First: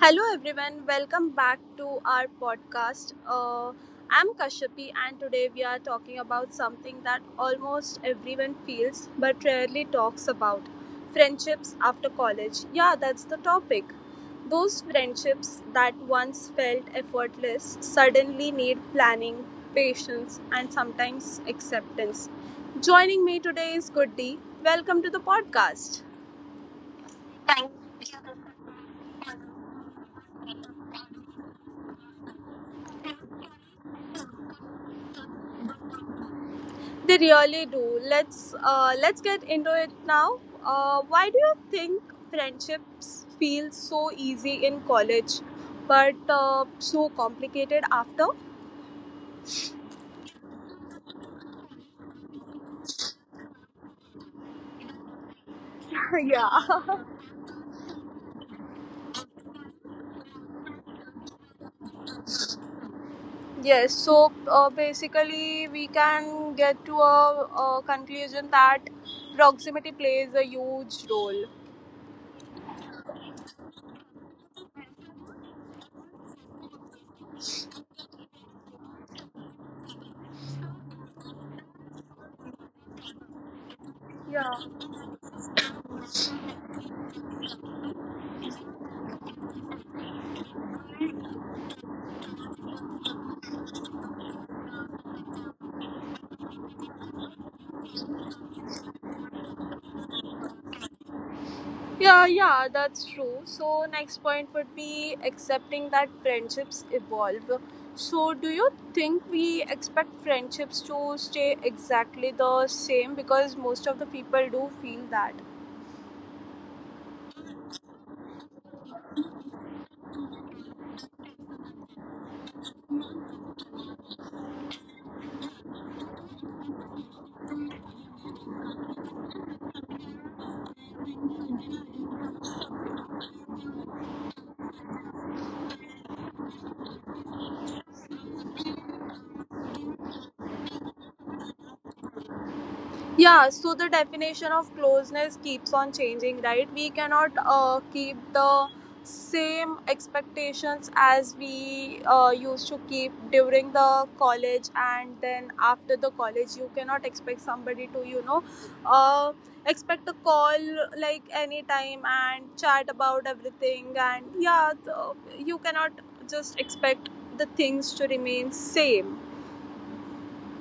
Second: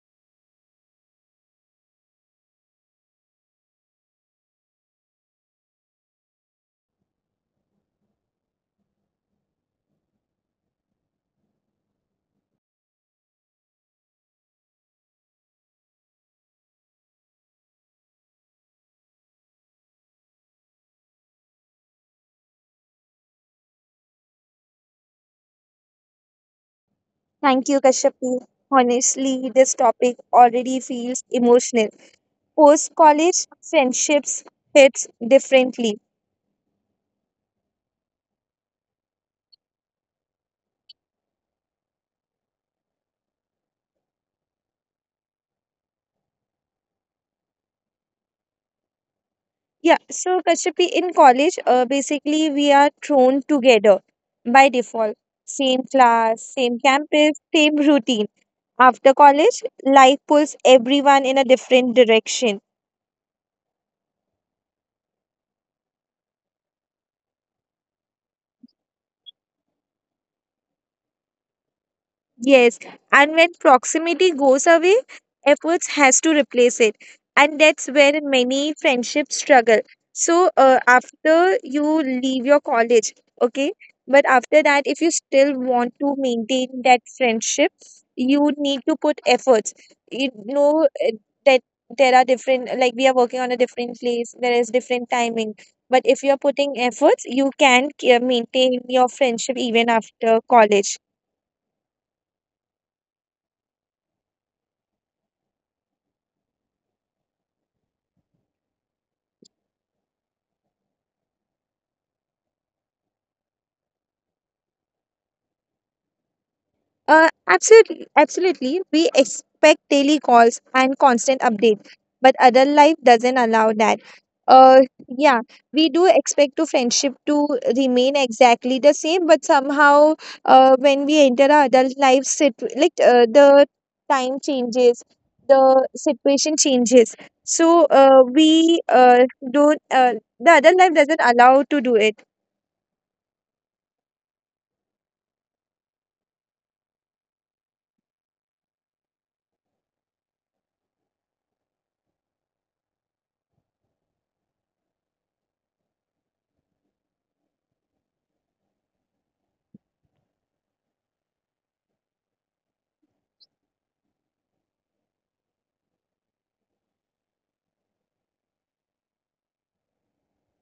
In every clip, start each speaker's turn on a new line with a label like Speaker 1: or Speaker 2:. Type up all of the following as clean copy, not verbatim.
Speaker 1: Hello, everyone. Welcome back to our podcast. I'm Kashyapi, and today we are talking about something that almost everyone feels but rarely talks about friendships after college. Yeah, that's the topic. Those friendships that once felt effortless suddenly need planning, patience, and sometimes acceptance. Joining me today is Goody. Welcome to the podcast.
Speaker 2: Thank you, Kashyapi. Honestly, this topic already feels emotional. Post college, friendships hits differently.
Speaker 1: They really do. Let's get into it now. Why do you think friendships feel so easy in college, but so complicated after?
Speaker 2: Yeah, so Kashyapi, in college, basically we are thrown together by default. Same class, same
Speaker 1: Yeah.
Speaker 2: campus, same routine. After college, life pulls everyone in a different direction.
Speaker 1: Yes. So basically, we can get to a conclusion that proximity plays a huge role.
Speaker 2: Yes, and when proximity goes away, efforts has to replace it, and that's where many friendships struggle. So after you leave your college, okay, but
Speaker 1: Yeah.
Speaker 2: after that, if you still want to maintain that friendship, you need to put efforts. You know that there are different, like we are working on a different place, there is different timing. But if you are putting efforts, you can maintain your friendship even after college.
Speaker 1: Yeah, yeah, that's true. So, next point would be accepting that friendships evolve. So, do you think we expect friendships to stay exactly the same? Because most of the people do feel that.
Speaker 2: Absolutely, absolutely. We expect daily calls and constant updates, but adult life doesn't allow that. Uh, yeah, we do expect to friendship to remain exactly the same, but somehow, when we enter our adult life, sit like the time changes, the situation changes. So, we don't. The adult life doesn't allow to do it.
Speaker 1: Yeah, so the definition of closeness keeps on changing, right? We cannot keep the same expectations as we used to keep during the college and then after the college. You cannot expect somebody to, you know, uh, expect a call like anytime and chat about everything. And yeah, you cannot just expect the things to remain same.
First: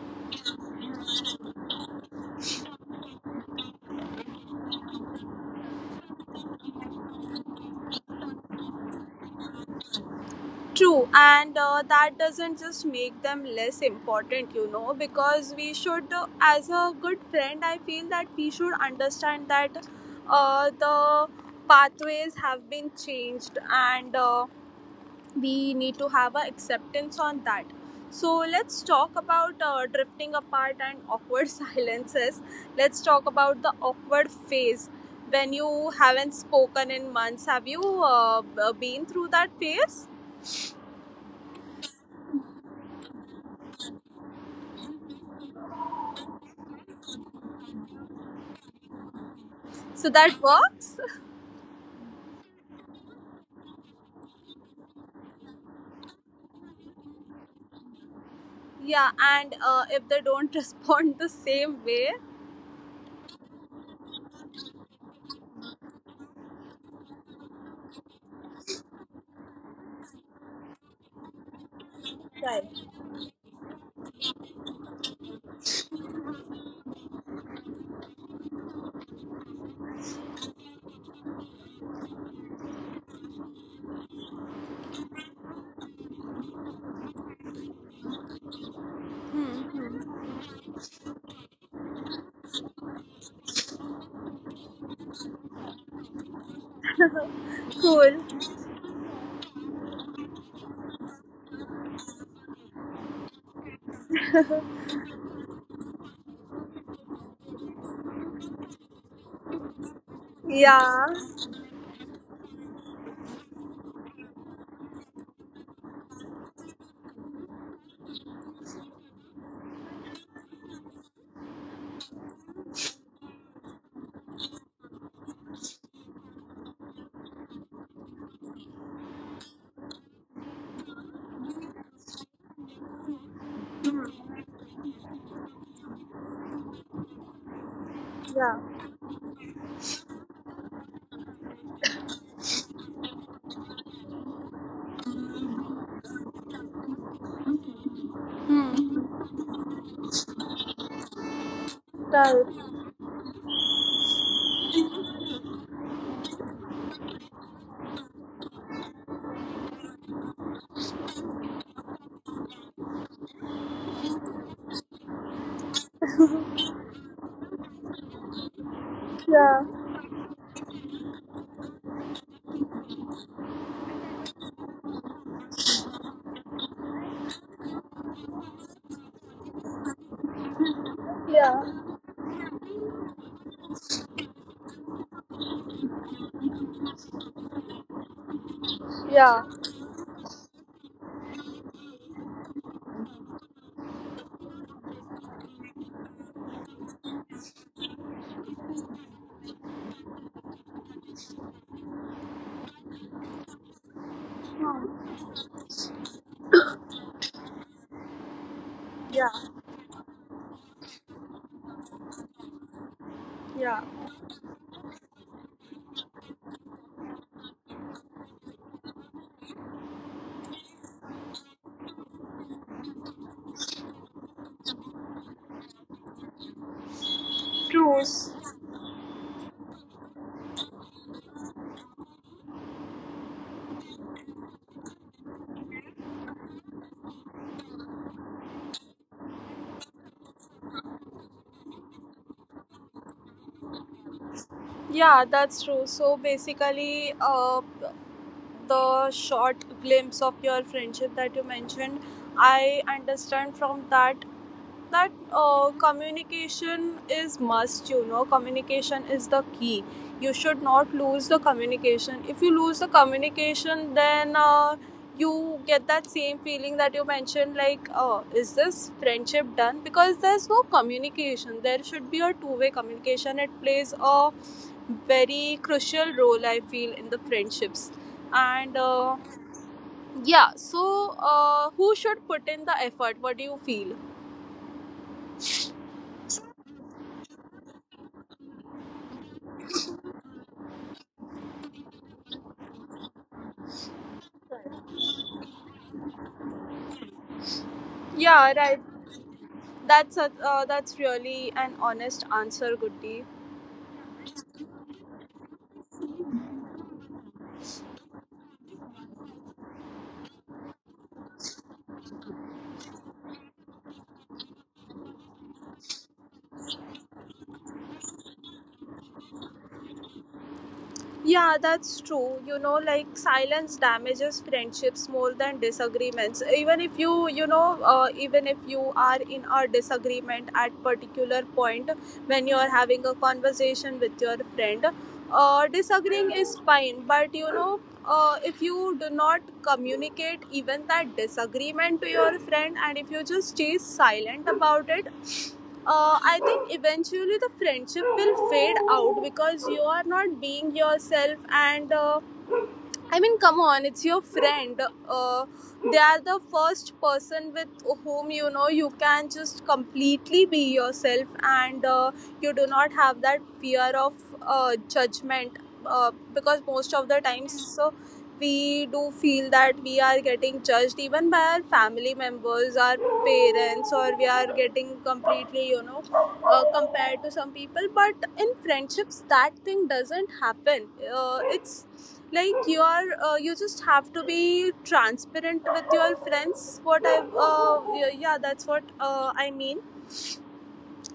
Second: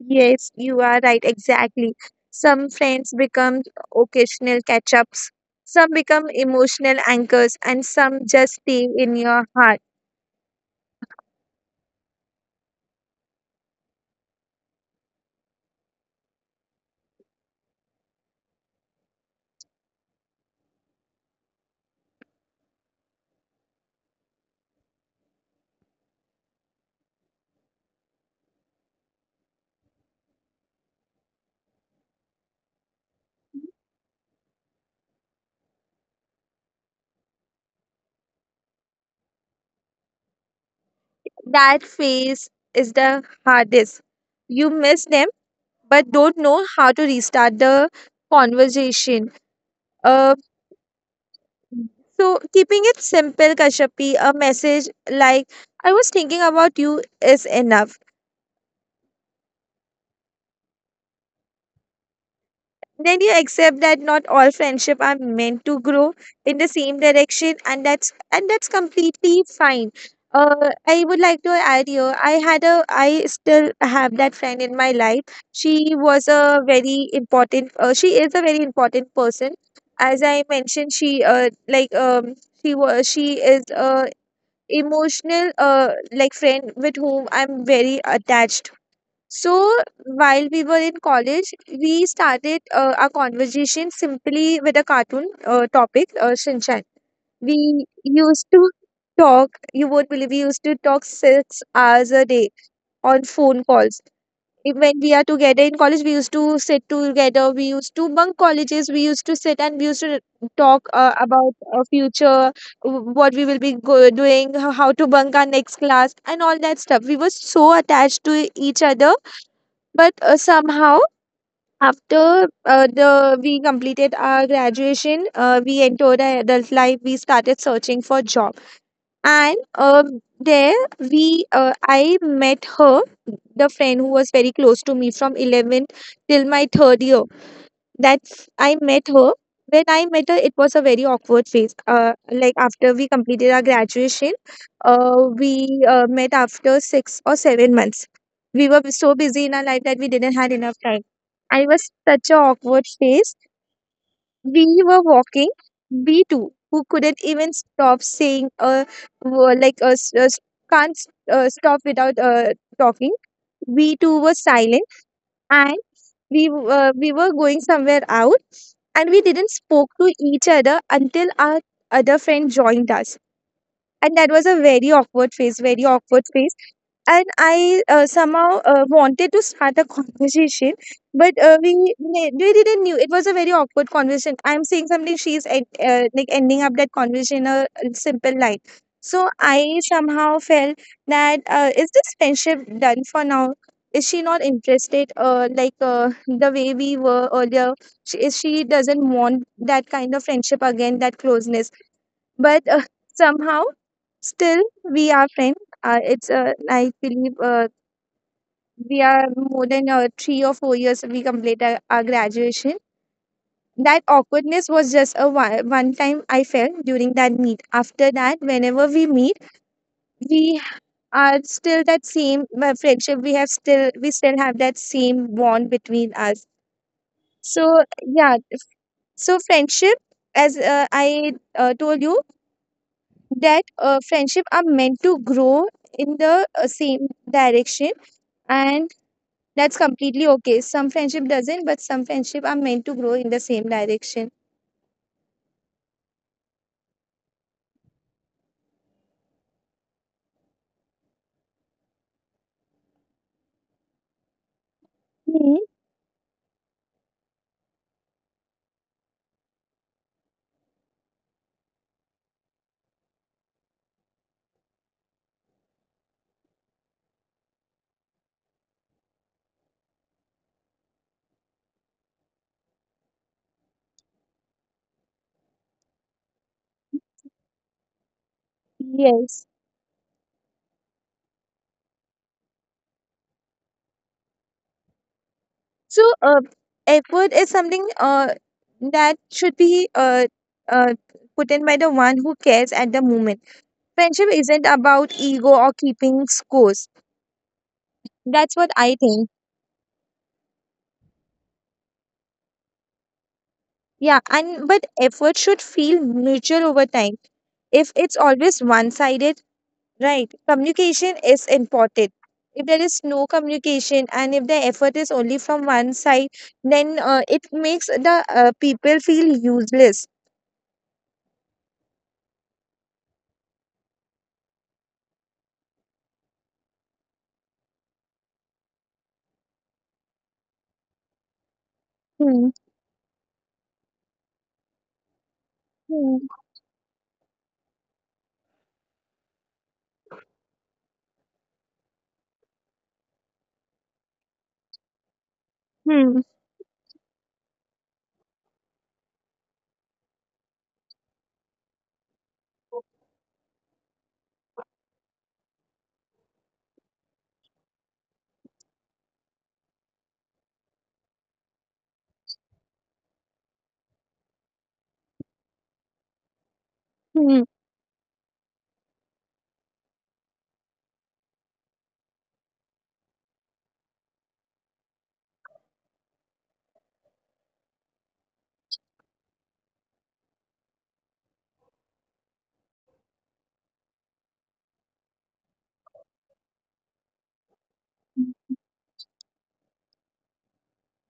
Speaker 2: Yes, you are right, exactly. Some friends become occasional catch ups, some become emotional anchors, and some just stay in your heart.
Speaker 1: True, and that doesn't just make them less important, you know, because we should, as a good friend, I feel that we should understand that the pathways have been changed and we need to have an acceptance on that. So, let's talk about drifting apart and awkward silences. Let's talk about the awkward phase when you haven't spoken in months. Have you been through that phase?
Speaker 2: That phase is the hardest. You miss them, but don't know how to restart the conversation.
Speaker 1: So that
Speaker 2: Uh,
Speaker 1: works.
Speaker 2: so, keeping it simple, Kashyapi, a message like, I was thinking about you is enough.
Speaker 1: Yeah, and if they don't respond the same way.
Speaker 2: Then you accept that not all friendship are meant to grow in the same direction, and that's completely fine. I would like to add here.
Speaker 1: Right.
Speaker 2: I still have that friend in my life. She was a very important. She is a very important person. As I mentioned, she she was she is a emotional friend with whom I'm very attached.
Speaker 1: Hmm.
Speaker 2: So
Speaker 1: Hmm.
Speaker 2: while we were in college, we started our conversation simply with a cartoon topic, Shinchan. We
Speaker 1: Cool.
Speaker 2: used to talk, you won't believe, we used to talk 6 hours a day on phone calls. When we are together in college, we used to sit together, we used to bunk colleges, we used to sit and we used to talk
Speaker 1: Yeah.
Speaker 2: about our future, what we will be doing, how to bunk our next class, and all that stuff. We were so attached to each other, but somehow after the we completed our graduation, we entered our adult life, we started searching for job, and um there we I met her, the friend who was very close to me from 11th till my third year. That's
Speaker 1: Yeah.
Speaker 2: I met her. When I met her, it was a very awkward phase. Like after we completed our graduation, we met after 6 or 7 months. We were
Speaker 1: Hmm.
Speaker 2: so busy in our life that we didn't have enough time. I was such an
Speaker 1: Right.
Speaker 2: awkward phase. We were walking, we two who couldn't even stop saying, were like s- s- can't stop without talking. We two were silent, and we were going somewhere out and we didn't
Speaker 1: Yeah.
Speaker 2: spoke to each other until our other friend joined us. And that was a very awkward phase, and I somehow wanted to start a conversation, but uh,
Speaker 1: Yeah.
Speaker 2: we we we didn't knew it was a very awkward conversation. I'm saying something, she's ending up that conversation in a simple line. So
Speaker 1: Yeah.
Speaker 2: I somehow felt that is this friendship done for now? Is she not interested? The way we were earlier, she doesn't want that kind of friendship again, that closeness. But somehow still we are friends. It's I believe we are
Speaker 1: Yeah.
Speaker 2: more than 3 or 4 years we complete our graduation.
Speaker 1: Yeah.
Speaker 2: That awkwardness was just a one time I felt during that meet. After that, whenever we meet, we are still that same friendship we have, still we still have that same bond between us. So yeah, so friendship, as I told you, that friendship are meant to grow in the same direction, and that's completely okay. Some friendship doesn't, but some friendship are meant to grow in the same direction.
Speaker 1: Yeah, that's true. So basically, the short glimpse of your friendship that you mentioned, I understand from that that
Speaker 2: Mhm,
Speaker 1: communication is must, you know, communication is the key. You should not lose the communication. If you lose the communication, then you get that same feeling that you mentioned, like, oh, is this friendship done because there's no communication? There should be a two-way communication. It plays a very crucial role, I feel, in the friendships. And
Speaker 2: yes,
Speaker 1: yeah. So who should put in the effort, what do you feel?
Speaker 2: so uh, effort is something that should be uh, put in by the one who cares at the moment. Friendship isn't about ego or keeping scores.
Speaker 1: Yeah,
Speaker 2: That's what
Speaker 1: right.
Speaker 2: I think.
Speaker 1: That's a, that's really an honest answer, Goody.
Speaker 2: Yeah, and but effort should feel mutual over time. If it's always one sided. Right. Communication is important. If there is no communication and if the effort is only from one side, then it makes the people feel useless.
Speaker 1: Yeah, that's true. You know, like silence damages friendships more than disagreements. Even if you, you know, even if you are in a disagreement at particular point when you
Speaker 2: Hmm.
Speaker 1: are having a conversation with your friend,
Speaker 2: Hmm.
Speaker 1: disagreeing is fine. But you know, if you do not communicate even that disagreement to your friend, and if you just stay silent about it,
Speaker 2: Hmm.
Speaker 1: I think eventually the friendship will fade out because you are not being yourself. And I mean, come on, it's your friend. Uh, they are the first person with whom, you know, you can just completely be yourself, and you do not have that fear of judgment, because most of the
Speaker 2: Hmm.
Speaker 1: times, so we do feel that we are getting judged even by our family members, our parents, or we are getting completely, you know, compared to some people, but in friendships that thing doesn't happen. It's like you are you just have to be transparent with your friends. What I Yeah, yeah, that's what I mean.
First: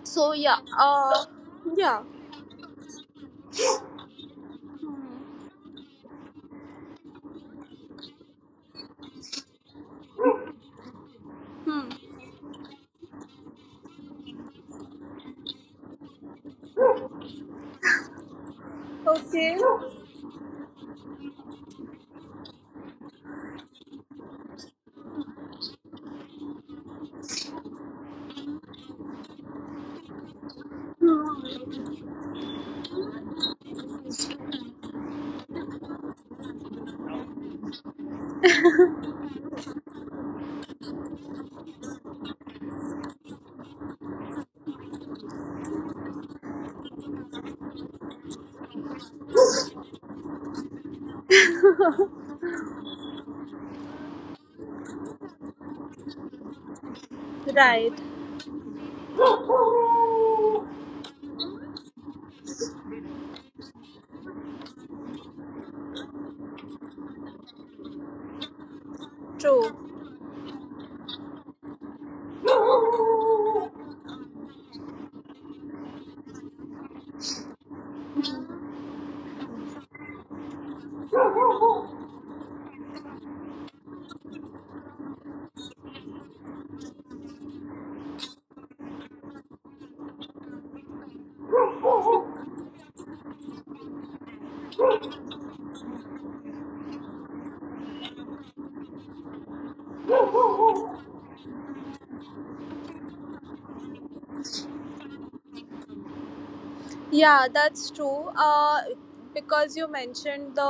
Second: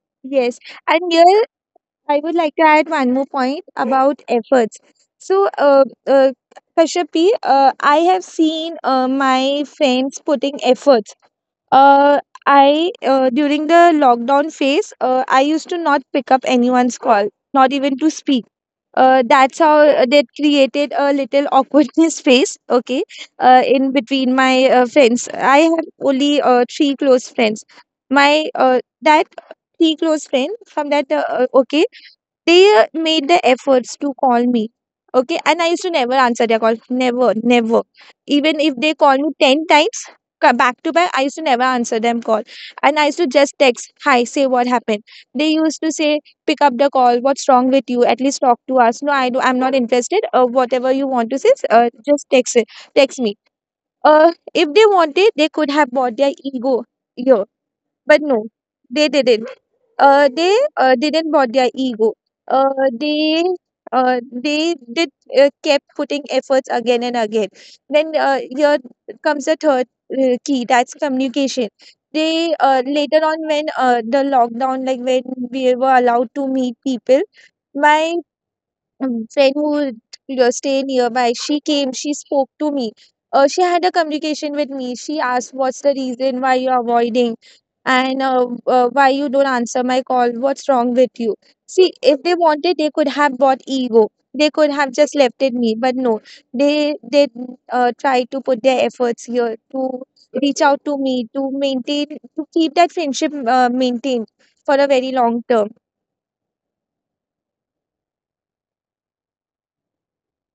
Speaker 1: So yeah.
Speaker 2: Yes. And here
Speaker 1: Yeah.
Speaker 2: I would like to add one more point about efforts.
Speaker 1: Hmm.
Speaker 2: So, Kashyapi, I have seen my friends putting effort.
Speaker 1: Hmm.
Speaker 2: Uh, I during the lockdown phase, I used to not pick up anyone's call, not even to speak.
Speaker 1: Okay.
Speaker 2: That created a little awkwardness phase. Okay, in between my friends, I have only three close friends. My that Three close friends, from that okay, they made the efforts to call me. Okay, and I used to never answer their call. Never, never. Even if they call me 10 times back to back, I used to never answer them call. And I used to just text, hi, say what happened. They used to say, pick up the call, what's wrong with you? At least talk to us. No, I'm not interested. Whatever you want to say, just text it, text me. If they wanted, they could have bought their ego. Yeah.
Speaker 1: Right.
Speaker 2: But no, they didn't. They Didn't bought their ego. Uh, they they did kept putting efforts again and again. Then here comes the
Speaker 1: True.
Speaker 2: third key. That's communication. They later on, when the lockdown, like when we were allowed to meet people, my friend who you know, stay nearby, she came, she spoke to me. She had a communication with me. She asked, what's the reason why you're avoiding, and why you don't answer my call? What's wrong with you? See, if they wanted, they could have bought ego, they could have just left it me, but no, they try to put their efforts here to reach out to me, to maintain, to keep that friendship maintained for a very long term.
Speaker 1: Yeah, that's true. Because you mentioned the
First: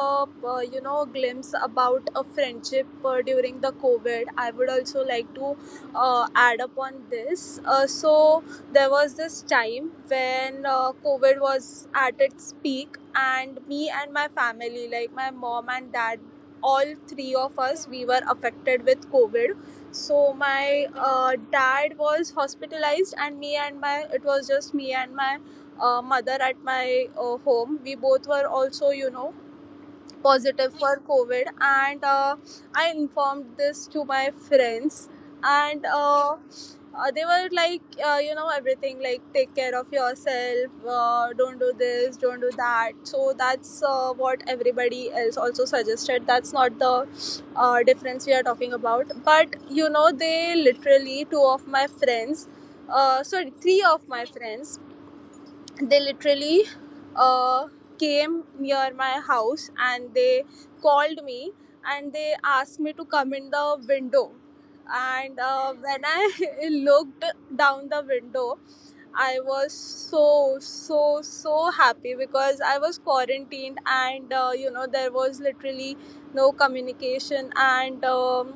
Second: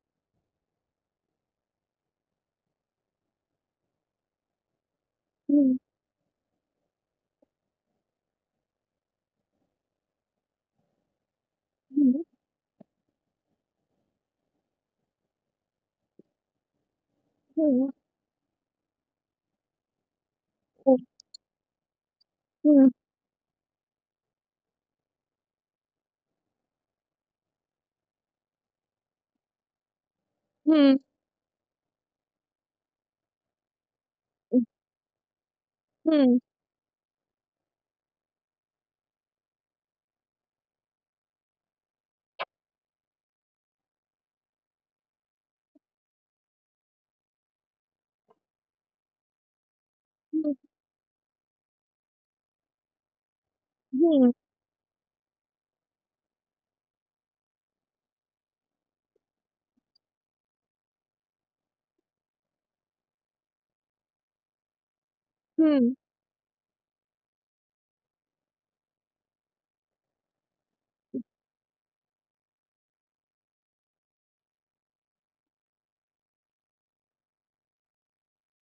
Speaker 1: you know, glimpse about a friendship during the COVID, I would also like to
Speaker 2: Hmm,
Speaker 1: add up on this. So there was this time when COVID was at
Speaker 2: hmm,
Speaker 1: its peak, and me and my family, like my mom and dad, all three of
Speaker 2: hmm,
Speaker 1: us, we were affected with COVID. So my
Speaker 2: hmm,
Speaker 1: dad was
Speaker 2: hmm.
Speaker 1: hospitalized, and me and my it was just me and my mother at my home. We both were also, you know, positive
Speaker 2: Hmm.
Speaker 1: for COVID, and I informed this to my
Speaker 2: Hmm,
Speaker 1: friends, and
Speaker 2: hmm,
Speaker 1: they were like, you know, everything like take care of yourself, don't do this, don't do that. So that's what everybody else also suggested. That's not the difference we are talking about, but you know, they literally two of my friends. Sorry, three of my
Speaker 2: hmm,
Speaker 1: friends, they literally uh, came near my house and they called me and they asked me to come in the window and
Speaker 2: hmm,
Speaker 1: when I looked down the window, I was so, so, so happy because I was quarantined and you know, there was literally no communication, and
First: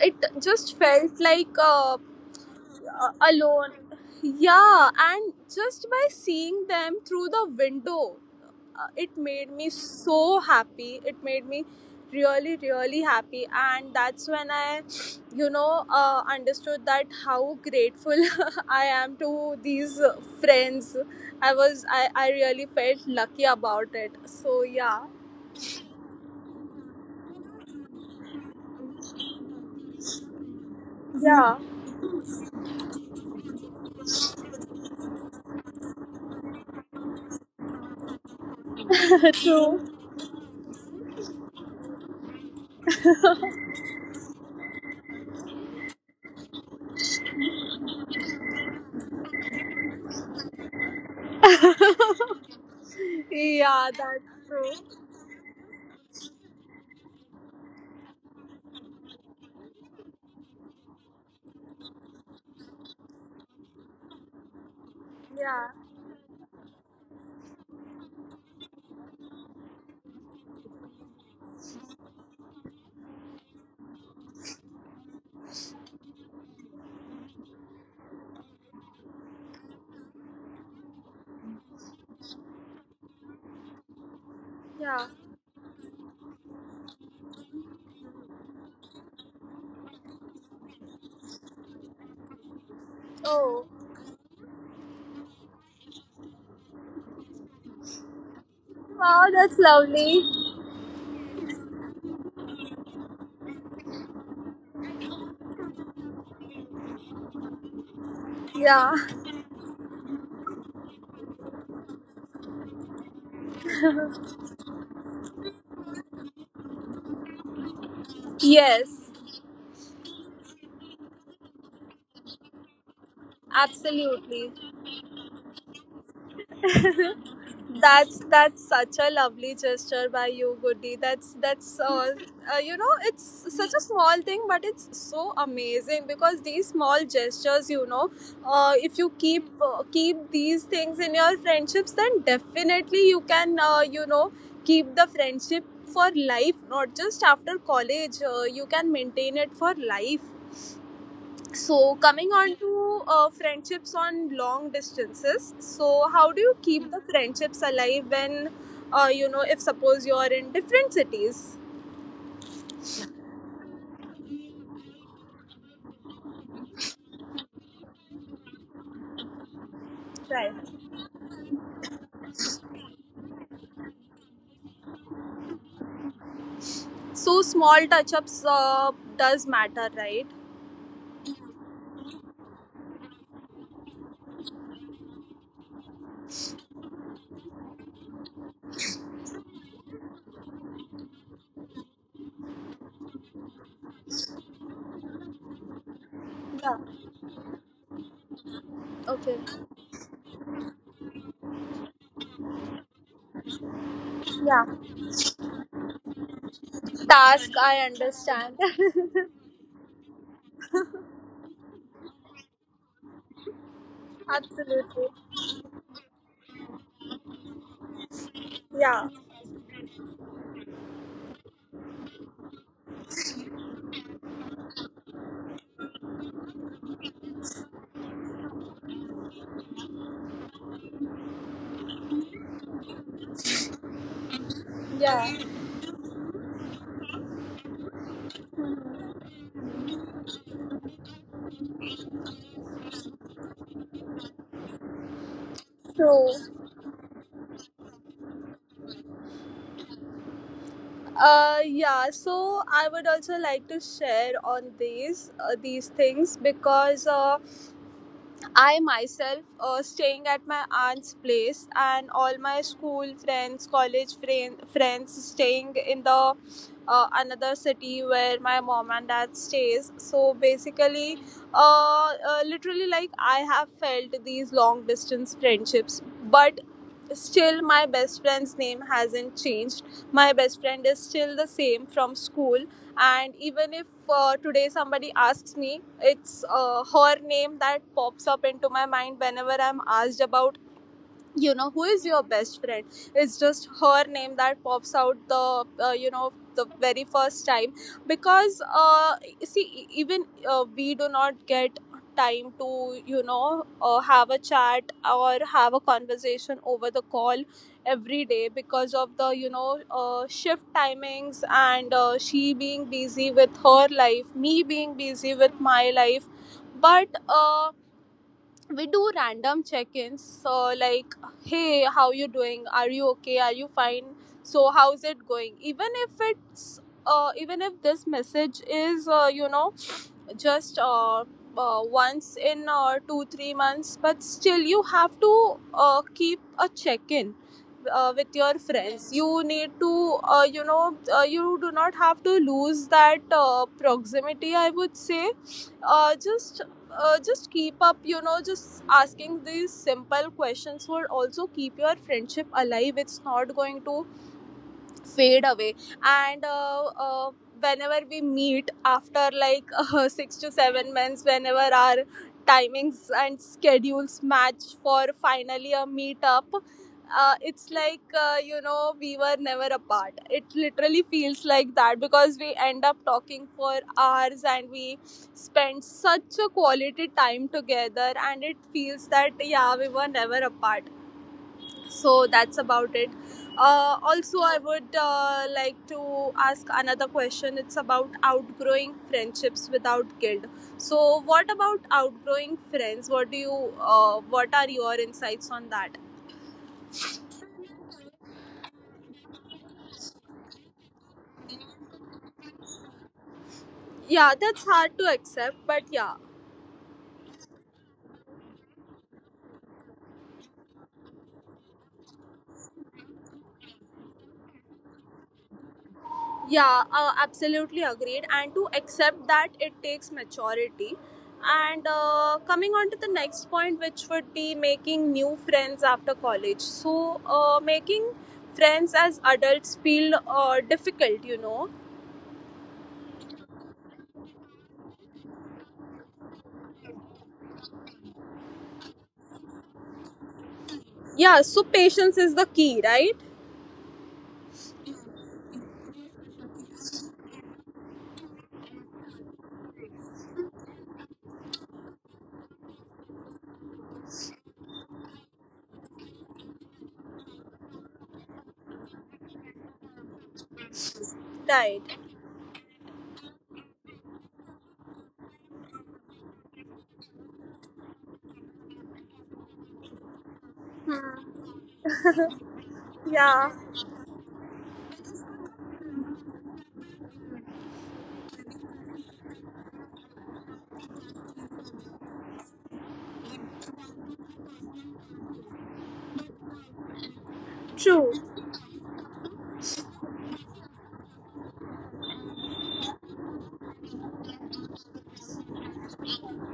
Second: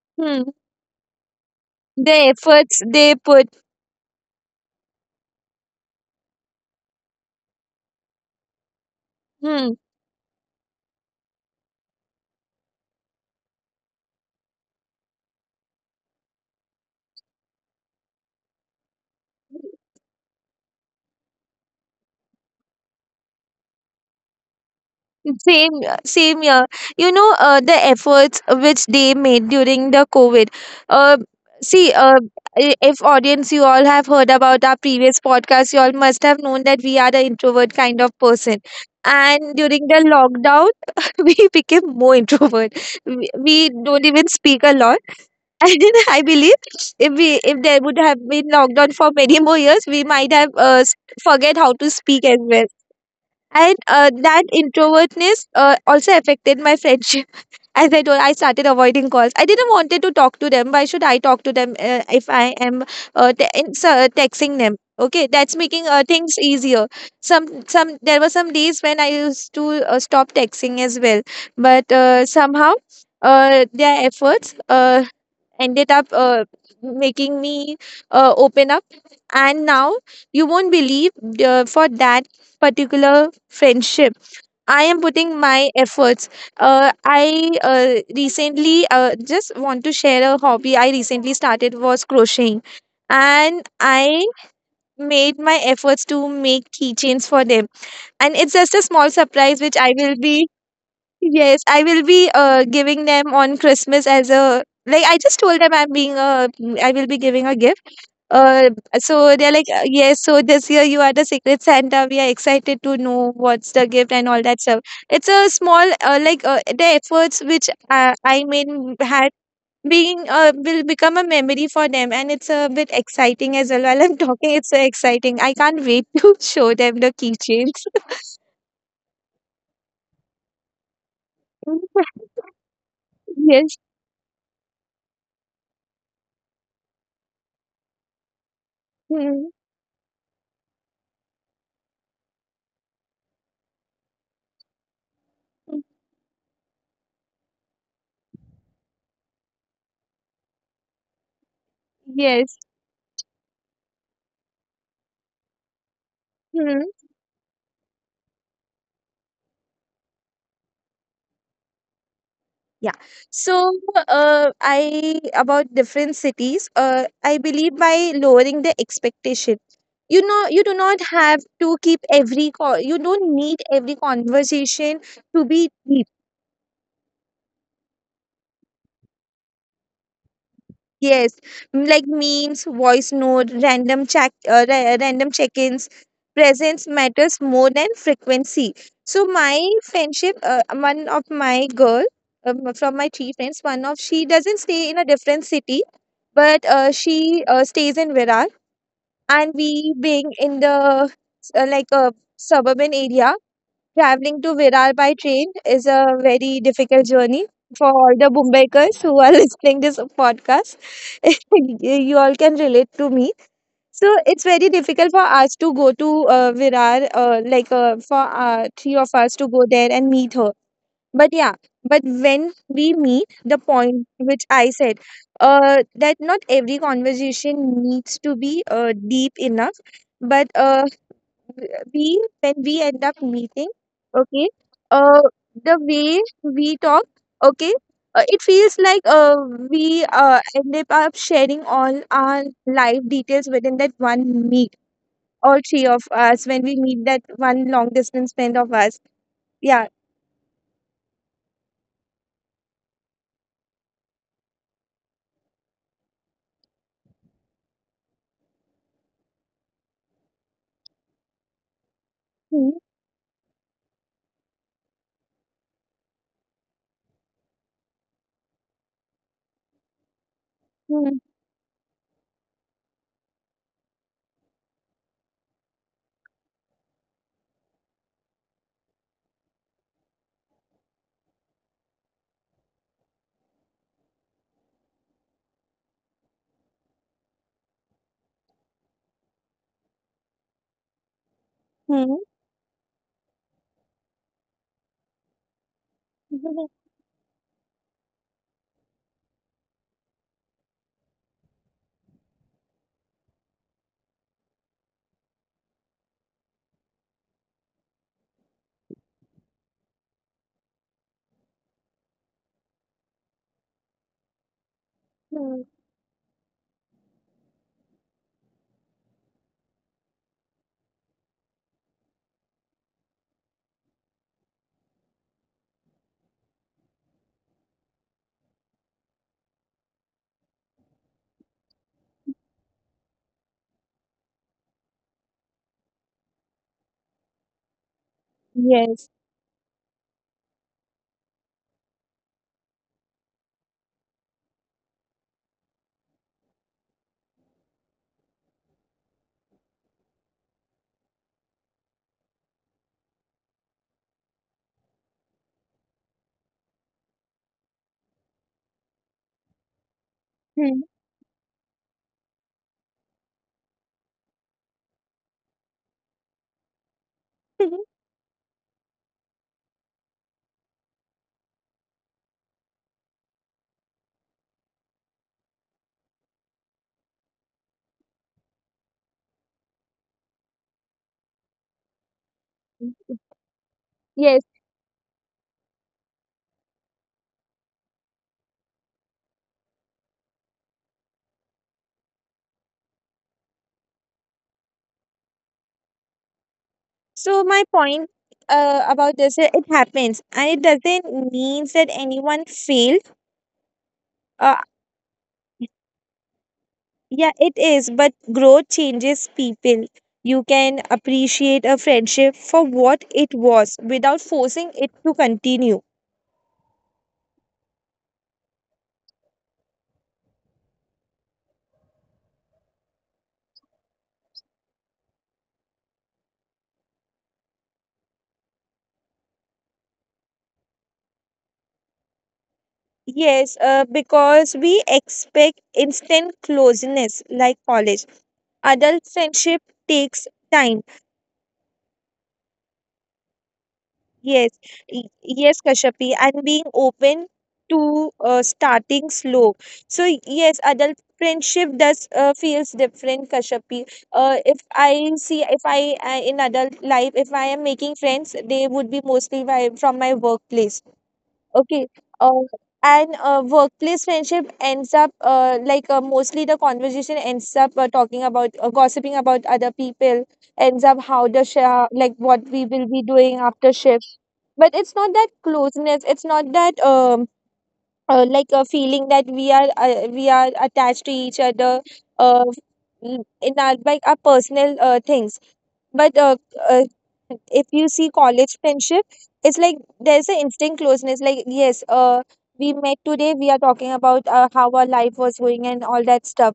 Speaker 1: it
Speaker 2: hmm.
Speaker 1: just felt like
Speaker 2: The efforts they put,
Speaker 1: alone. Yeah, and just by seeing them through the window, it made me
Speaker 2: hmm.
Speaker 1: so happy. It made me really, really happy. And that's when I, you know, understood that how grateful I am to these friends. I was, I really felt lucky about it. So, yeah.
Speaker 2: Same, same year. You know, the efforts which they made during the COVID. Uh,
Speaker 1: Yeah.
Speaker 2: see, uh, if audience, you all have heard about our previous podcast, you all must have known that we are the introvert kind of person. And
Speaker 1: True.
Speaker 2: during the lockdown, we became more introvert. We don't even speak a lot. And I believe if there would have been lockdown for many more years, we might have forget how to speak as well. And
Speaker 1: Yeah, that's
Speaker 2: that
Speaker 1: true.
Speaker 2: introvertness also affected my friendship. As I told, I started avoiding calls. I didn't wanted to talk to them. Why should I talk to them if I am texting them? Okay, that's
Speaker 1: Yeah.
Speaker 2: making things easier. Some There were some days when I used to stop texting as well, but somehow their efforts ended up making me open up. And now you won't believe, for that particular friendship, I am
Speaker 1: Yeah.
Speaker 2: putting my efforts. I recently, just want to share, a hobby I recently started was crocheting. And
Speaker 1: Oh,
Speaker 2: I made my efforts to make keychains for them. And it's just a small
Speaker 1: wow, that's
Speaker 2: surprise which I will be.
Speaker 1: lovely.
Speaker 2: Yes, I will be giving them on Christmas. As a like I just told them, I'm being a, I will be giving a gift. Uh,
Speaker 1: Yeah.
Speaker 2: so they're like, yes. So this year you are the Secret Santa. We are excited to know what's the gift and all that stuff." It's a small the efforts which I made
Speaker 1: Yes.
Speaker 2: had being will become a memory for them, and it's a bit exciting as well. While I'm talking,
Speaker 1: Absolutely.
Speaker 2: it's so exciting. I can't wait to show them the keychains.
Speaker 1: That's such a lovely gesture by you, Goody. That's you know, it's such
Speaker 2: Yes.
Speaker 1: a small thing, but it's so amazing because these small gestures, you know, if you
Speaker 2: Mm.
Speaker 1: keep these things in your friendships, then definitely you can you know, keep the friendship for life, not just after college. You can maintain it for life. So, coming
Speaker 2: Yes.
Speaker 1: on to friendships on long distances. So, how do you
Speaker 2: Hmm.
Speaker 1: keep the friendships alive when, you know, if suppose you're in different cities?
Speaker 2: Yeah. So, I about different cities. I believe by lowering the expectation, you know,
Speaker 1: Right.
Speaker 2: you do not have to keep every call. You don't need every conversation to be deep.
Speaker 1: So, small touch ups does matter, right?
Speaker 2: Yes, like memes, voice note, random check, random check-ins. Presence matters more than frequency. So my friendship, one of my girl, from my three friends, one of she doesn't stay in a different city, but
Speaker 1: Yeah.
Speaker 2: she stays in Virar, and
Speaker 1: Okay.
Speaker 2: we being in the like a suburban area. Traveling to
Speaker 1: Yeah.
Speaker 2: Virar by train is a very difficult journey
Speaker 1: Task, I
Speaker 2: for all the
Speaker 1: understand.
Speaker 2: Mumbaikars who are listening this podcast. You all can relate to me. So it's very difficult
Speaker 1: Absolutely.
Speaker 2: for us to go to Virar, for three of
Speaker 1: Yeah.
Speaker 2: us to go there and meet her. But yeah, but when we meet, the point which I said, that not every conversation needs to be deep enough, but we when we end up meeting, okay, uh
Speaker 1: Yeah.
Speaker 2: the way we talk, okay, it feels like we end up sharing all our life details within that one meet, all three of
Speaker 1: So,
Speaker 2: us when we meet that one long distance friend of us. Yeah.
Speaker 1: yeah. So, I would also like to share on these things because. I myself staying at my aunt's place, and all my
Speaker 2: Hmm.
Speaker 1: school friends, college friend, friends staying in the another city where my mom and dad stays. So
Speaker 2: Hmm.
Speaker 1: basically, uh, literally like I have felt these long distance friendships, but still my best friend's name hasn't changed. My best friend is still the same from school, and even if today somebody asks me, it's her name that pops up into my mind whenever I'm asked about, you know, who is
Speaker 2: Hmm.
Speaker 1: your best friend. It's just her name that pops out the you know, the very first time, because see e- even we do not get time to, you know, have a chat or have a conversation over the call every day because of the, you know, shift timings, and she being busy with her life, me being busy
Speaker 2: Hmm.
Speaker 1: with my life. But we do random check-ins, so like, hey, how you doing, are you okay, are you fine, so how's it going. Even if it's even if this message is you know, just once in 2-3 months, but still you have to keep a check-in with your
Speaker 2: Yes.
Speaker 1: friends. You need to you know, you do not have to lose that proximity, I would say. uh, just just keep up, you know, just asking these simple questions would also keep your friendship alive. It's not going to fade away. And whenever we meet after like 6 to
Speaker 2: Hmm.
Speaker 1: 7 months, whenever our timings and schedules match for finally a meetup, it's like you know, we were never apart. It literally feels like that because we end up talking for hours and we spend such a quality time together, and it feels that, yeah, we were never apart. So that's about it. Also,
Speaker 2: Yes.
Speaker 1: I would like to ask another question. It's about outgrowing friendships without guilt. So, what about outgrowing friends? What do you? What are your insights on that?
Speaker 2: So my point about this, it happens and it doesn't mean that anyone failed.
Speaker 1: Yeah,
Speaker 2: uh,
Speaker 1: that's hard to accept, but yeah.
Speaker 2: Yeah, it is, but growth changes people. You can appreciate a friendship for what it was without forcing it to continue.
Speaker 1: Yeah, absolutely agreed. And to accept that it takes maturity. And coming on to the next point, which would be making new friends after college. So, making friends as adults feel difficult, you know.
Speaker 2: Yes, because we expect instant closeness like college. Adult friendship takes time.
Speaker 1: Yeah, so patience is the key, right?
Speaker 2: Yes, yes, Kashyapi, and being open to starting slow. So yes, adult friendship does feels different, Kashyapi. If I see, if I in adult life, if I am making friends, they would be mostly by, from my workplace. Okay.
Speaker 1: Right.
Speaker 2: Uh, and workplace friendship ends up mostly the conversation ends up talking about gossiping about other people, ends up how the what we will be doing
Speaker 1: Yeah,
Speaker 2: after shift, but it's not that closeness, it's not that a feeling that we are attached to each other uh, in our like our personal things, but uh, if you see
Speaker 1: true.
Speaker 2: college friendship, it's like there's an instant closeness. Like, yes, we met today, we are talking about how our life was going and all that stuff.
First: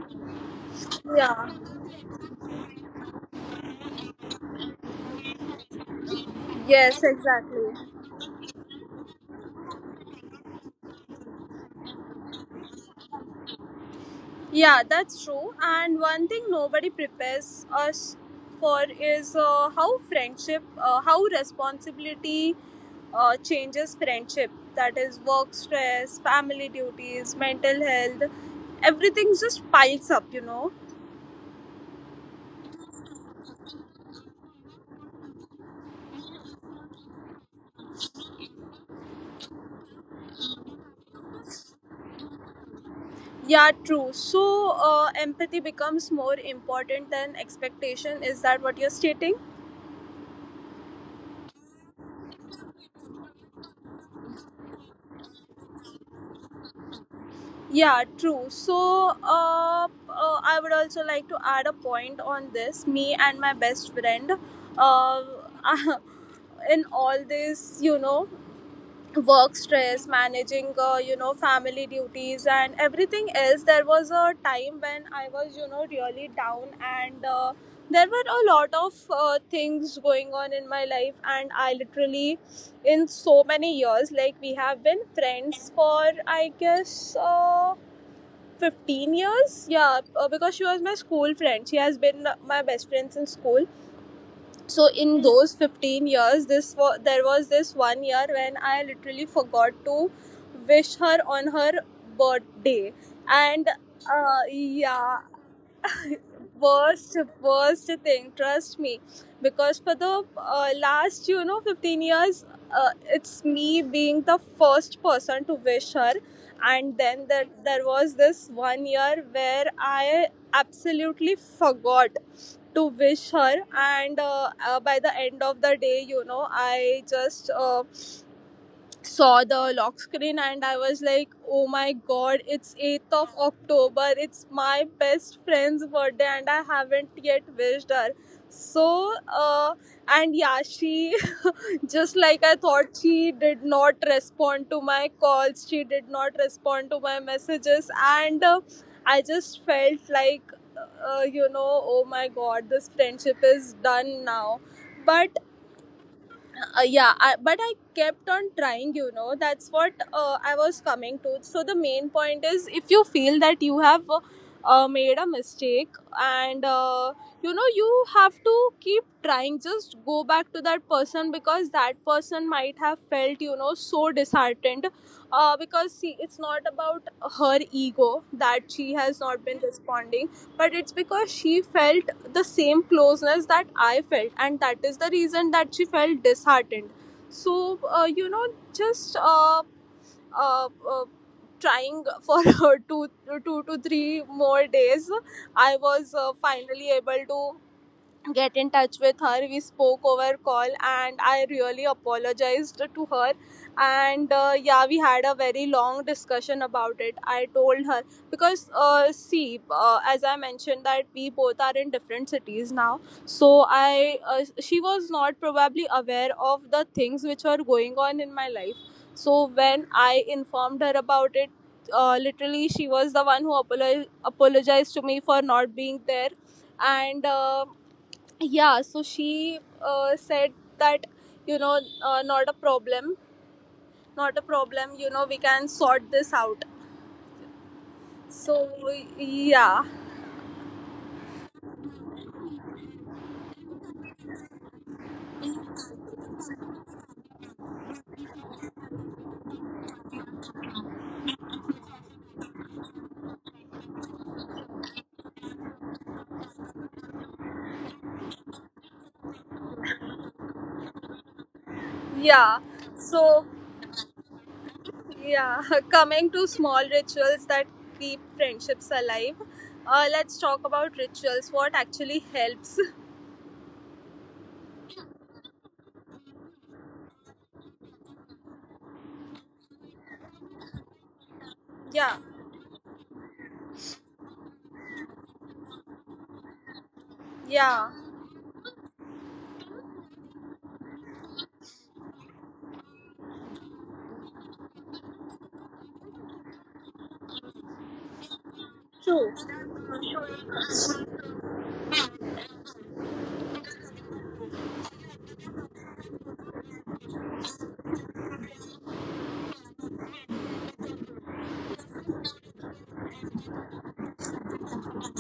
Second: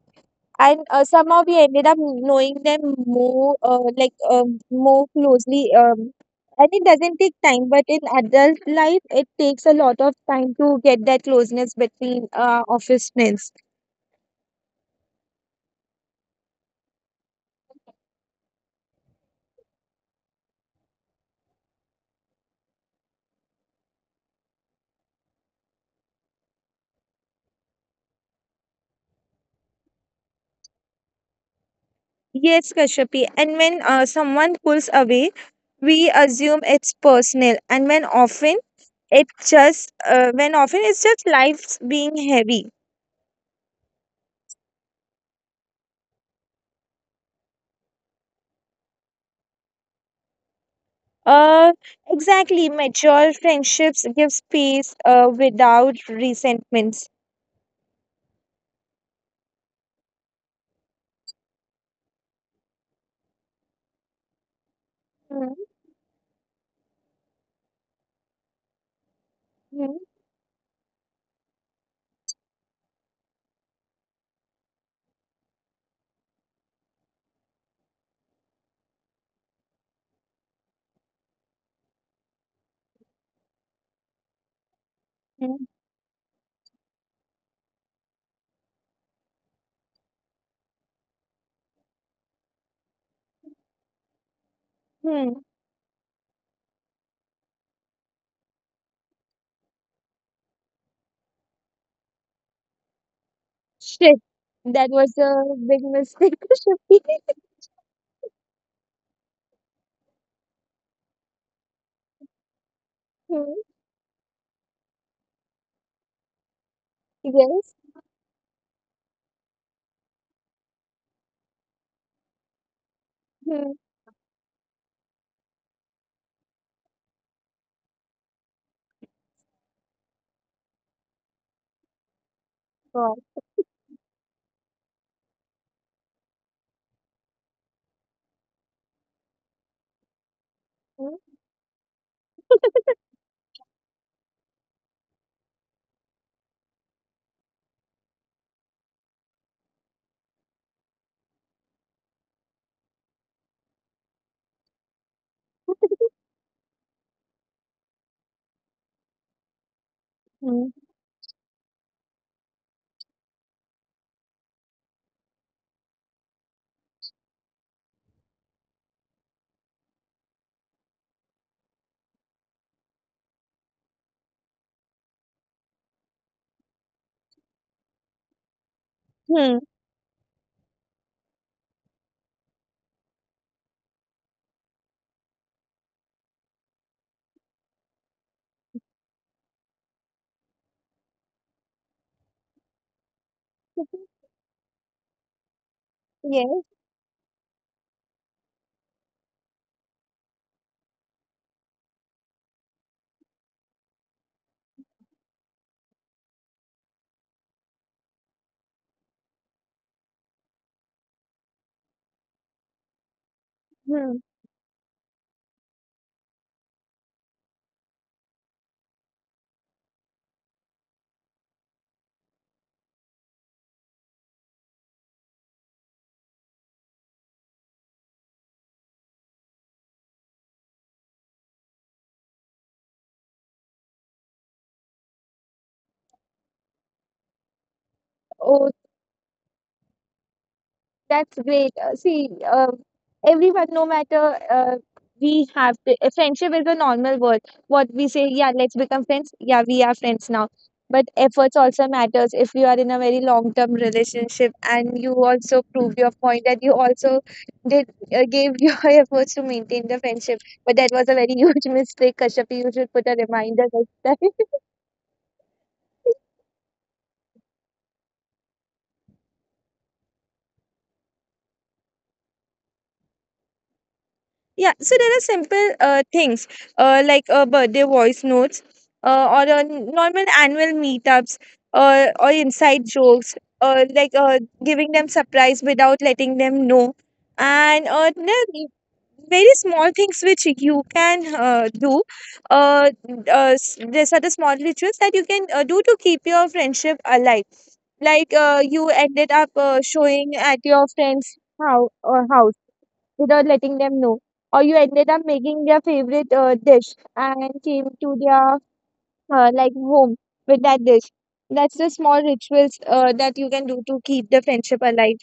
Speaker 2: And
Speaker 1: Yeah,
Speaker 2: somehow we ended up knowing them more, more closely. And it
Speaker 1: yes,
Speaker 2: doesn't take
Speaker 1: exactly.
Speaker 2: time, but in adult life, it takes a lot of time to get that closeness between office friends.
Speaker 1: Yeah, that's true. And one thing nobody prepares us for is how responsibility changes friendship. That is work stress, family duties, mental health, everything just piles up, you know.
Speaker 2: Yes, Kashyapi. And when someone pulls away, we assume it's personal, and when often it just when often it's just life being heavy.
Speaker 1: Yeah, true. So empathy becomes more important than expectation. Is that what you're stating?
Speaker 2: Uh, exactly. Mature friendships give space without resentments.
Speaker 1: Yeah, true. So, I would also like to add a point on this. Me and my best friend, uh,
Speaker 2: Hmm.
Speaker 1: in all this, work
Speaker 2: Hmm.
Speaker 1: stress, managing, family duties and everything else. There was a time when I was, you know, really down and there were a lot of things going on in my life, and I literally, in so many years, like we have been
Speaker 2: Hmm.
Speaker 1: friends for, I guess, 15 years, yeah. Because she was my school friend, she has been my best friend since school. So in
Speaker 2: Hmm.
Speaker 1: those 15 years, this there was this one year when I literally forgot to wish her on her birthday. and
Speaker 2: Shit,
Speaker 1: uh,
Speaker 2: that was
Speaker 1: yeah.
Speaker 2: a big mistake, Kashyapi.
Speaker 1: worst Worst thing, trust me, because for the last, you know, 15 years, uh, it's
Speaker 2: Hmm.
Speaker 1: me being the first person to wish her. And then there,
Speaker 2: Yes.
Speaker 1: there was this one year where I absolutely forgot to wish her.
Speaker 2: Hmm.
Speaker 1: And by the end of the day, you know, I just saw the lock screen, and I was like, oh my god, it's 8th of
Speaker 2: God.
Speaker 1: October. It's my best friend's birthday and I haven't yet wished her. So, uh, and yeah,
Speaker 2: Hmm.
Speaker 1: she just like I thought, she did not respond to my calls, she did not respond to my messages, and I just felt like, you know, oh my god, this friendship is done now. But yeah, but I kept on trying, you know. That's what I
Speaker 2: Hmm.
Speaker 1: was coming to. So the main point is, if you feel that you have made a mistake and you know, you have to keep trying. Just go back to that person, because that person might have felt, you know, so disheartened, because see, it's not about her ego that she has not
Speaker 2: Hmm.
Speaker 1: been responding, but it's because she felt the same closeness that I felt, and that is the reason that she felt disheartened. So you know, just uh, uh, trying for two to three more days, I was
Speaker 2: Yes.
Speaker 1: finally able to get in touch with her. We spoke over call and I really apologized to her. And yeah, we had a very long discussion about it. I told her, because see, as I mentioned, that we both are in different cities now. So
Speaker 2: Hmm.
Speaker 1: I she was not probably aware of the things which were going on in my life. So when I informed her about it, literally she was the one who apologized to me for not being there. And yeah, so she said that, you know, not a problem. Not a problem, you know, we can sort this out. So
Speaker 2: Oh.
Speaker 1: yeah.
Speaker 2: That's great. See, everyone, no matter, we have to, friendship is a normal word. What we say, yeah, let's become friends. Yeah, we are friends now. But efforts also matters. If you are in a very long-term relationship and you also prove your point that you also did gave your efforts to maintain the friendship, but that was a very huge mistake,
Speaker 1: Yeah,
Speaker 2: Kashyapi. You should put
Speaker 1: so
Speaker 2: a reminder next time.
Speaker 1: yeah. Coming to small rituals that keep friendships alive, let's talk about rituals. What actually helps?
Speaker 2: Yeah, so there are simple things birthday voice notes or normal annual meetups
Speaker 1: Yeah.
Speaker 2: or inside jokes, uh, like uh, giving them surprise without letting them know.
Speaker 1: Yeah,
Speaker 2: And there are very small things which you can do. Uh, these are the small rituals that you can do to keep your friendship alive. Like you ended
Speaker 1: true.
Speaker 2: up showing at your friend's how house, without letting them know. Or you ended up making their favorite dish and came to their home with that dish. That's the small rituals that you can do to keep the friendship alive.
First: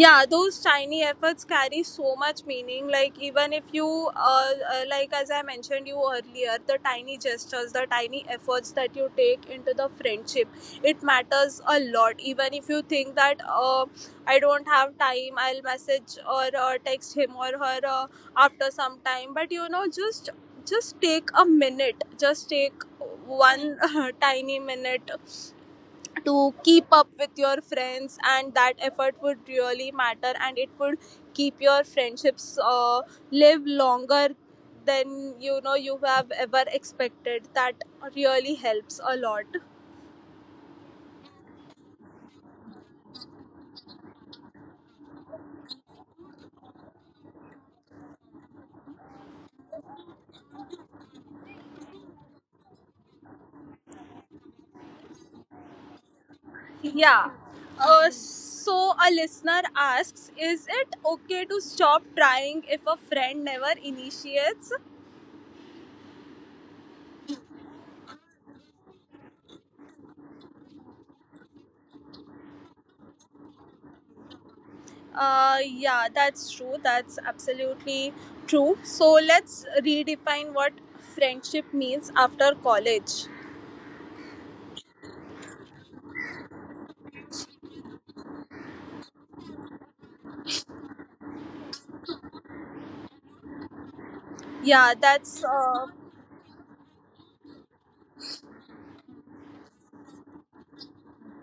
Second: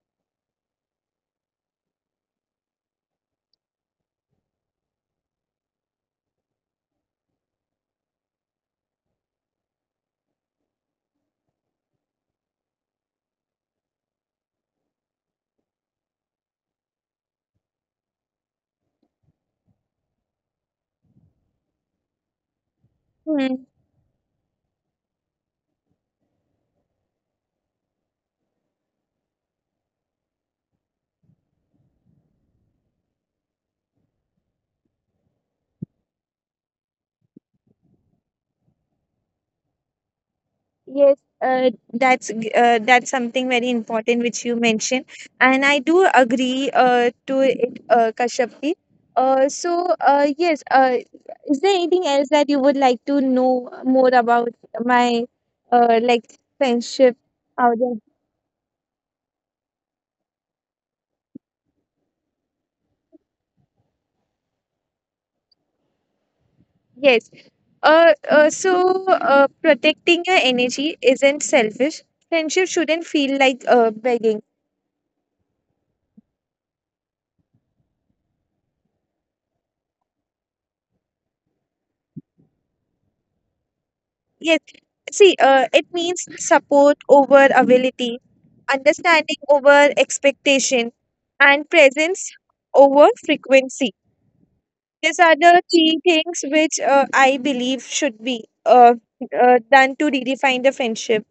Speaker 1: Yeah, those tiny efforts carry so much meaning. Like, even if you like as I mentioned you earlier, the tiny gestures, the tiny efforts that you take into the friendship, it matters a lot. Even if you think that, I don't have time, I'll message or text him or her after some time, but you know, just take a minute, just take
Speaker 2: Hmm.
Speaker 1: one tiny minute to keep up with your friends, and that effort would really matter, and it would keep your friendships live longer than, you know, you have ever expected. That really helps a lot.
Speaker 2: Yes, that's something very important which you mentioned, and I do agree to it, Kashyapi. Yes, is there anything else that you would like to know more about my friendship?
Speaker 1: Yeah.
Speaker 2: How?
Speaker 1: So, a listener asks, is it okay to stop trying if a friend never initiates?
Speaker 2: Yes. Protecting your energy isn't selfish. Friendship shouldn't feel like begging.
Speaker 1: Yeah, that's true. That's absolutely true. So let's redefine what friendship means after college.
Speaker 2: Yes. See, it means support over ability, understanding over expectation, and presence over frequency.
Speaker 1: Yeah,
Speaker 2: These
Speaker 1: that's
Speaker 2: are the three things which I believe should be done to redefine the friendship.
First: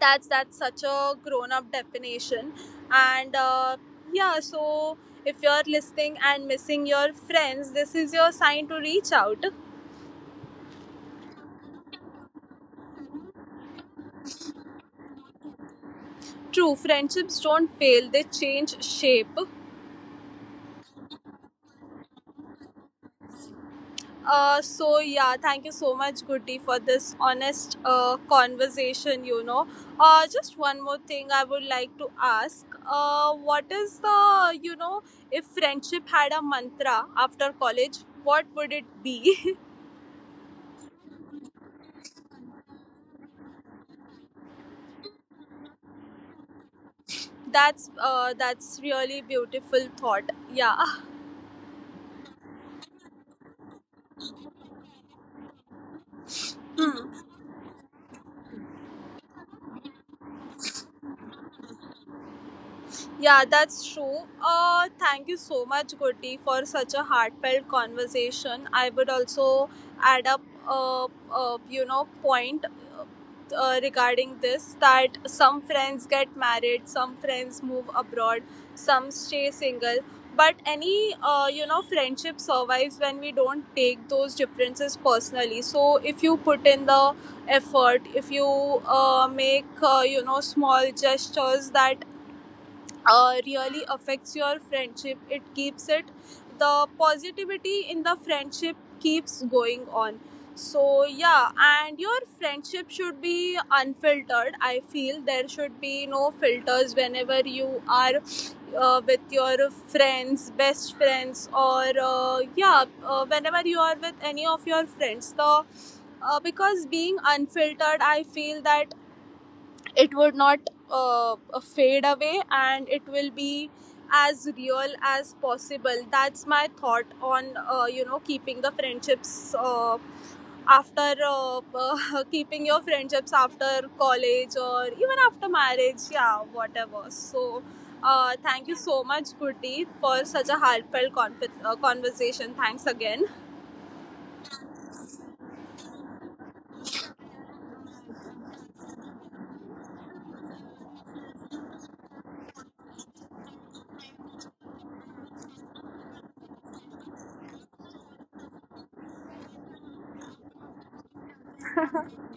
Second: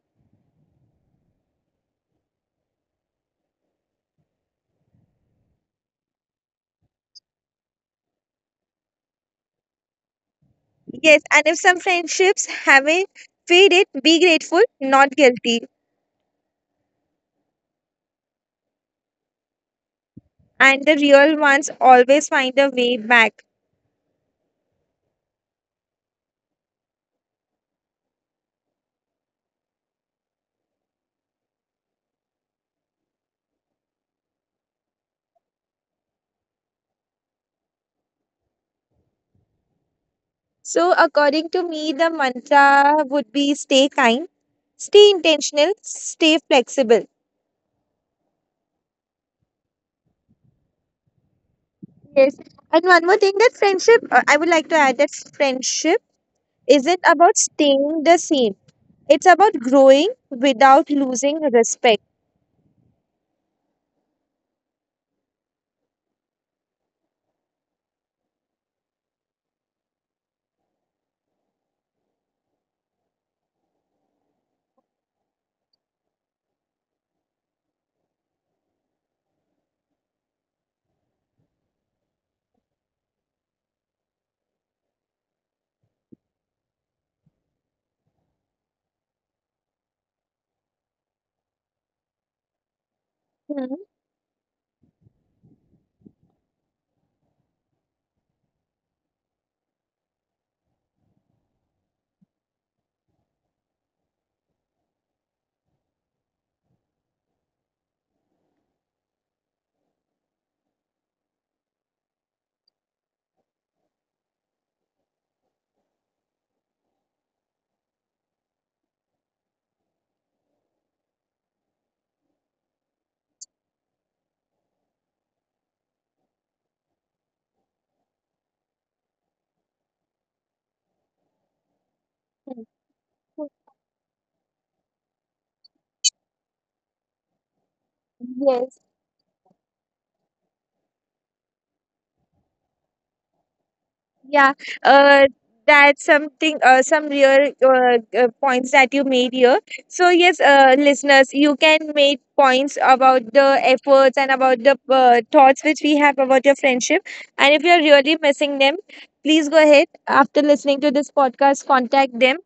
Speaker 1: that's such a grown-up definition. And yeah, so if you're listening and missing your friends, this is your sign to reach out.
Speaker 2: Yes, and if some friendships haven't faded, be grateful, not guilty.
Speaker 1: True, friendships don't fail; they change shape.
Speaker 2: And the real ones always find a way back.
Speaker 1: So yeah, thank you so much, Goody, for this honest conversation. You know, just one more thing I would like to ask. What is the, you know, if friendship had a mantra after college, what would it be?
Speaker 2: So, according to me, the mantra would be stay kind, stay intentional, stay flexible.
Speaker 1: That's that's really beautiful thought. Yeah.
Speaker 2: Yes. And one more thing, that friendship, I would like to add that friendship isn't
Speaker 1: Mm.
Speaker 2: about staying the same, it's about growing without losing respect.
Speaker 1: Yeah, that's true. Thank you so much, Gurti, for such a heartfelt conversation. I would also add up a, a, you know, point regarding this, that some friends get married, some friends move abroad, some stay single. But any, you know, friendship survives when we don't take those differences personally. So if you put in the effort, if you make you know, small gestures, that
Speaker 2: Mhm.
Speaker 1: really affects your friendship. It keeps it the positivity in the friendship keeps going on. So yeah, and your friendship should be unfiltered. I feel there should be no filters whenever you are with your friends, best friends, or yeah, whenever you are with any of your friends, the because being unfiltered, I feel that it would not uh, fade away, and it will be as real as possible. That's my thought on you know, keeping the friendships after keeping your friendships after college or even after marriage, yeah, whatever. So thank
Speaker 2: Yes.
Speaker 1: you so much, Kurti, for such a heartfelt conversation. Thanks again.
Speaker 2: Yeah, uh, that's something, some real points that you made here. So, yes, listeners, you can make points about the efforts and about the thoughts which we have about your friendship. And if you're really missing them, please go ahead after listening to this podcast, contact them.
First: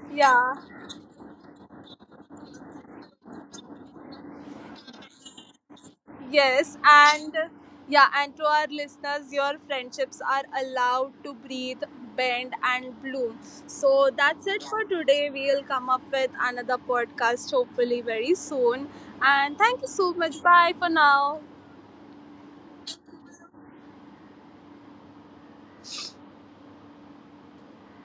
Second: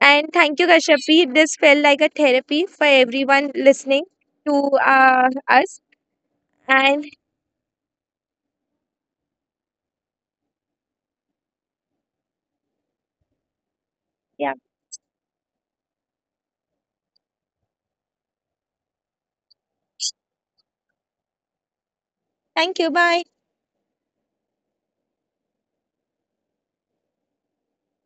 Speaker 2: And
Speaker 1: Yeah.
Speaker 2: thank you, Kashyapi. This felt like a therapy for everyone listening to us.
Speaker 1: Yes,
Speaker 2: And
Speaker 1: and yeah, and to our listeners, your friendships are allowed to breathe, bend, and bloom. So that's
Speaker 2: yeah,
Speaker 1: it for today. We'll come up with another podcast, hopefully, very soon. And thank you so much. Bye for now.
Speaker 2: thank you. Bye.